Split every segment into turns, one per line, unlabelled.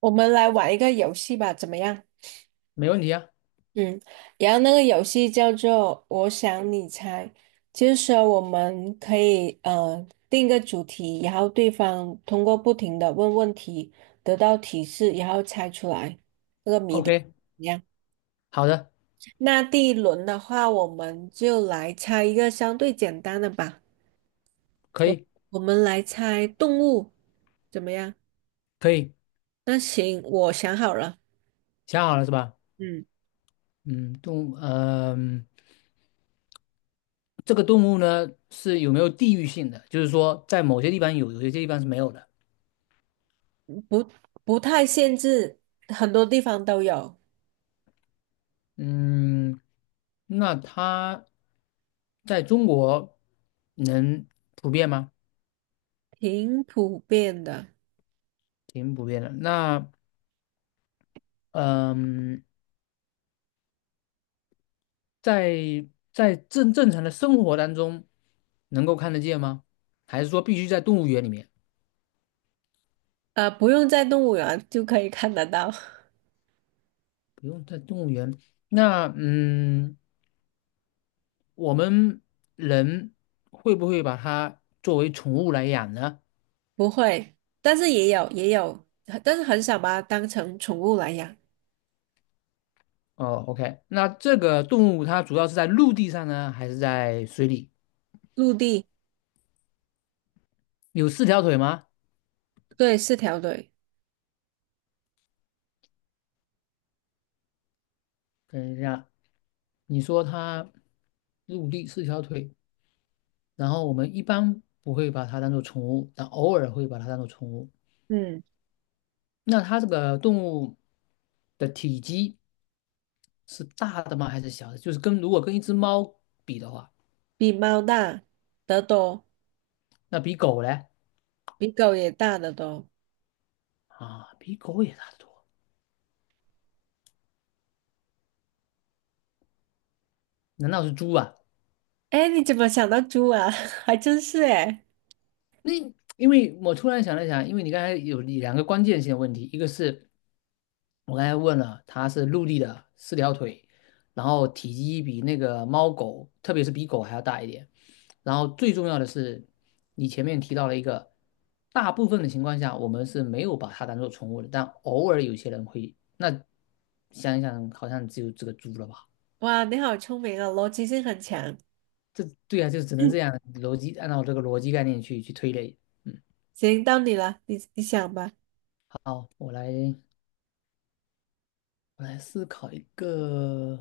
我们来玩一个游戏吧，怎么样？
没问题啊。
嗯，然后那个游戏叫做“我想你猜”，就是说我们可以定一个主题，然后对方通过不停的问问题，得到提示，然后猜出来那个谜底。怎
OK，
么样？
好的，
那第一轮的话，我们就来猜一个相对简单的吧。
可
我
以，
我们来猜动物，怎么样？
可以，
那行，我想好了。
想好了是吧？
嗯。
嗯，动物，这个动物呢是有没有地域性的？就是说，在某些地方有，有些地方是没有的。
不不太限制，很多地方都有，
嗯，那它在中国能普遍吗？
挺普遍的。
挺普遍的。那，嗯、在在正正常的生活当中能够看得见吗？还是说必须在动物园里面？
不用在动物园就可以看得到，
不用在动物园。那嗯，我们人会不会把它作为宠物来养呢？
不会，但是也有，但是很少把它当成宠物来养。
哦，OK，那这个动物它主要是在陆地上呢，还是在水里？
陆地，
有四条腿吗？
对，四条腿，
等一下，你说它陆地四条腿，然后我们一般不会把它当做宠物，但偶尔会把它当做宠物。
嗯，
那它这个动物的体积是大的吗？还是小的？就是跟如果跟一只猫比的话，
比猫大得多，
那比狗嘞
比狗也大得多。
啊，比狗也大得多。难道是猪啊？
哎，你怎么想到猪啊？还真是哎，
那因为我突然想了想，因为你刚才有两个关键性的问题，一个是我刚才问了，它是陆地的四条腿，然后体积比那个猫狗，特别是比狗还要大一点。然后最重要的是，你前面提到了一个，大部分的情况下我们是没有把它当做宠物的，但偶尔有些人会。那想一想，好像只有这个猪了吧？
哇，你好聪明啊，逻辑性很强。
这对啊，就只能这 样逻辑，按照这个逻辑概念去推类。嗯，
行，到你了，你想吧，
好，我来。我来思考一个，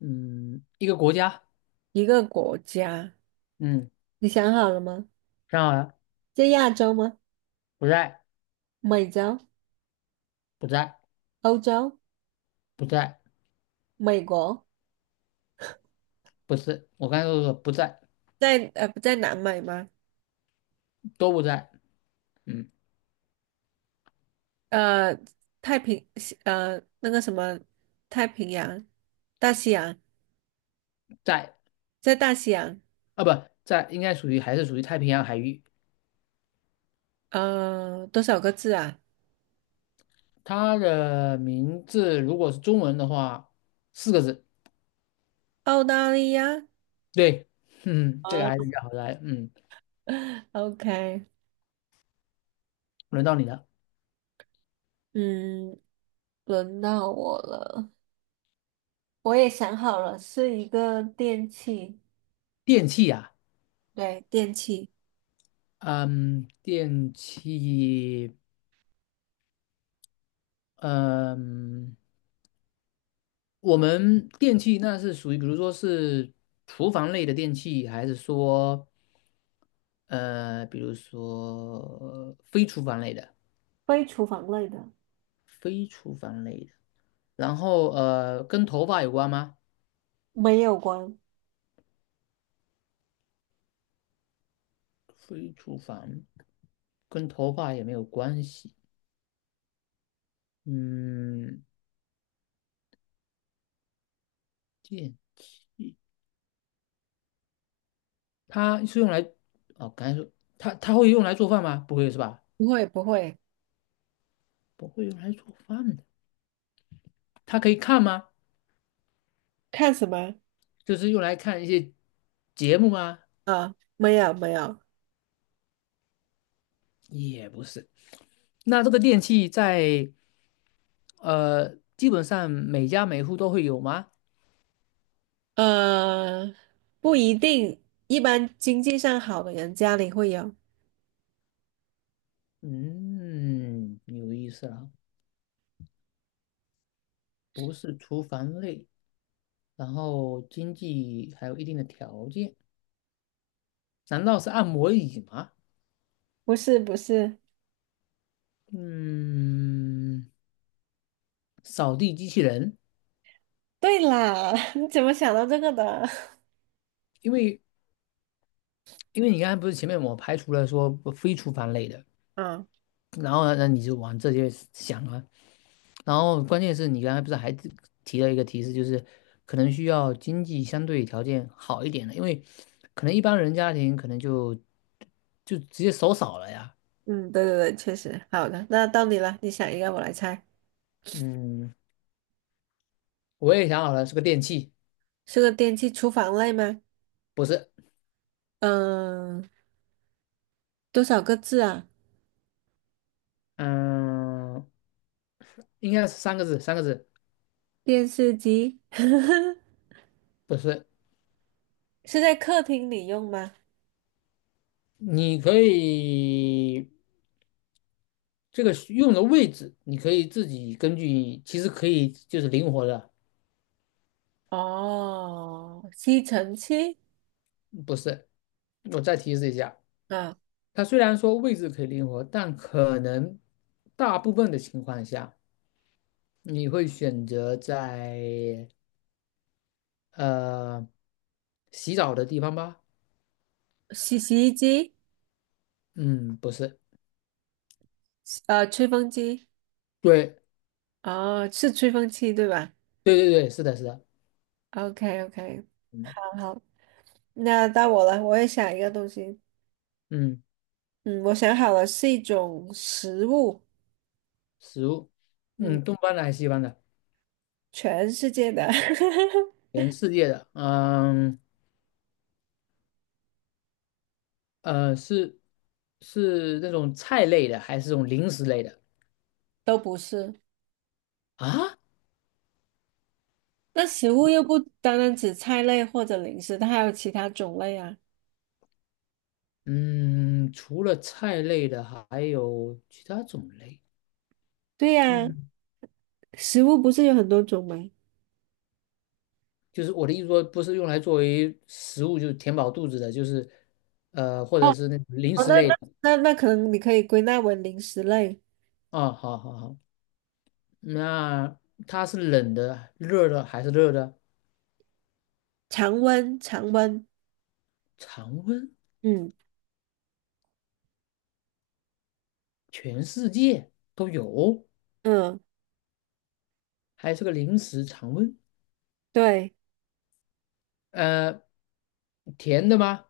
嗯，一个国家，
一个国家，
嗯，
你想好了吗？
想好了，
在亚洲吗？
不在，
美洲、
不在，
欧洲、
不在，
美国，
不是，我刚才都说不在，
在不在南美吗？
都不在，嗯，
呃，太平西那个什么太平洋、大西洋，
在
在大西洋，
啊，不在，应该属于还是属于太平洋海域。
多少个字啊？
它的名字如果是中文的话，四个字，
澳大利亚。
对，嗯，这个
哦
还是比较好来，嗯，
，OK，
轮到你了，
嗯，轮到我了，我也想好了，是一个电器，
电器呀、
对，电器。
啊，嗯，电器，嗯。我们电器那是属于，比如说是厨房类的电器，还是说比如说非厨房类的？
非厨房类的，
非厨房类的，然后跟头发有关吗？
没有关，
非厨房跟头发也没有关系。嗯，电，它是用来哦，刚才说它会用来做饭吗？不会是吧？
不会不会，
不会用来做饭的。它可以看吗？
看什么？
就是用来看一些节目吗？
啊，没有没有，
也不是。那这个电器在基本上每家每户都会有吗？
呃，不一定，一般经济上好的人家里会有。
嗯，有意思了，不是厨房类，然后经济还有一定的条件，难道是按摩椅吗？
不是不是，
嗯，扫地机器人，
对啦，你怎么想到这个的？
因为因为你刚才不是前面我排除了说不非厨房类的，
啊，
然后呢，那你就往这些想啊。然后关键是你刚才不是还提了一个提示，就是可能需要经济相对条件好一点的，因为可能一般人家庭可能就直接手少了呀。
嗯，对对对，确实。好的，那到你了，你想一个，我来猜，
嗯，我也想好了，是个电器，
是个电器，厨房类吗？
不是，
嗯，多少个字啊？
嗯，应该是三个字，三个字，
电视机
不是。
是在客厅里用吗？
你可以这个需用的位置，你可以自己根据，其实可以就是灵活的，
哦，吸尘器
不是。我再提示一下，
啊，
它虽然说位置可以灵活，但可能大部分的情况下，你会选择在呃洗澡的地方吧？
洗衣机，
嗯，不是，
吹风机。
对
哦，是吹风机对吧
对对对，是的，是的，
？OK OK，
嗯
好好，那到我了，我也想一个东西。
嗯，
嗯，我想好了，是一种食物。
食物，
嗯，
嗯，东方的还是西方的？
全世界的
全世界的，呃，是是那种菜类的，还是这种零食类的
都不是。
啊？
那食物又不单单指菜类或者零食，它还有其他种类啊。
嗯，除了菜类的，还有其他种类。
对呀，
嗯。
食物不是有很多种吗？
就是我的意思说，不是用来作为食物，就是填饱肚子的，就是或
哦，
者是那种零
哦
食
那那
类的
那那可能你可以归纳为零食类，
啊。好好好，那它是冷的、热的还是热的？
常温常温。
常温，
嗯
全世界都有，
嗯，
还是个零食常温。
对。
呃，甜的吗？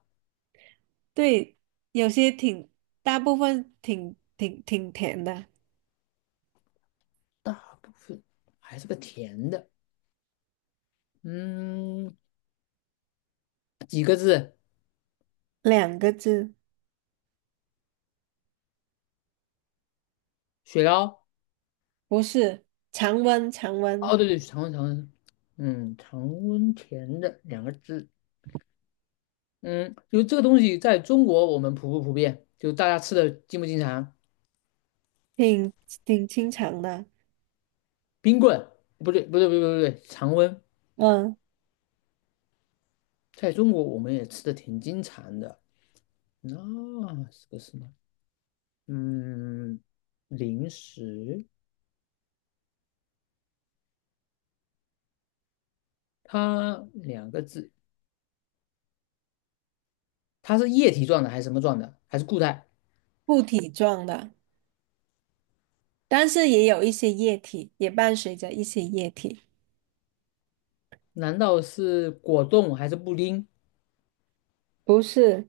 对，有些挺，大部分挺甜的，
大部分还是个甜的。嗯，是
两个字，
雪糕。
不是，常温常温，
哦，对对，常温常温，嗯，常温甜的两个字。嗯，就这个东西在中国我们普不普遍？就大家吃的经不经常？
挺挺清长的，
冰棍不对，不对，不对，不对，常温，
嗯，
在中国我们也吃的挺经常的。那是个什么？嗯，零食，它两个字，它是液体状的还是什么状的？还是固态？
固体状的，但是也有一些液体，也伴随着一些液体。
难道是果冻还是布丁？
不是，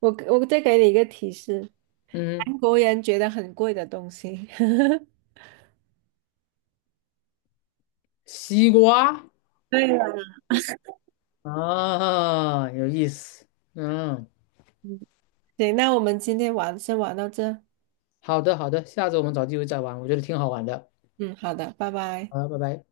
我再给你一个提示，
嗯，
韩国人觉得很贵的东西。
西瓜
对了，
啊，有意思。嗯，
嗯，对，那我们今天先玩到这，
好的，好的，下次我们找机会再玩，我觉得挺好玩的。
嗯，好的，拜拜。
好，拜拜。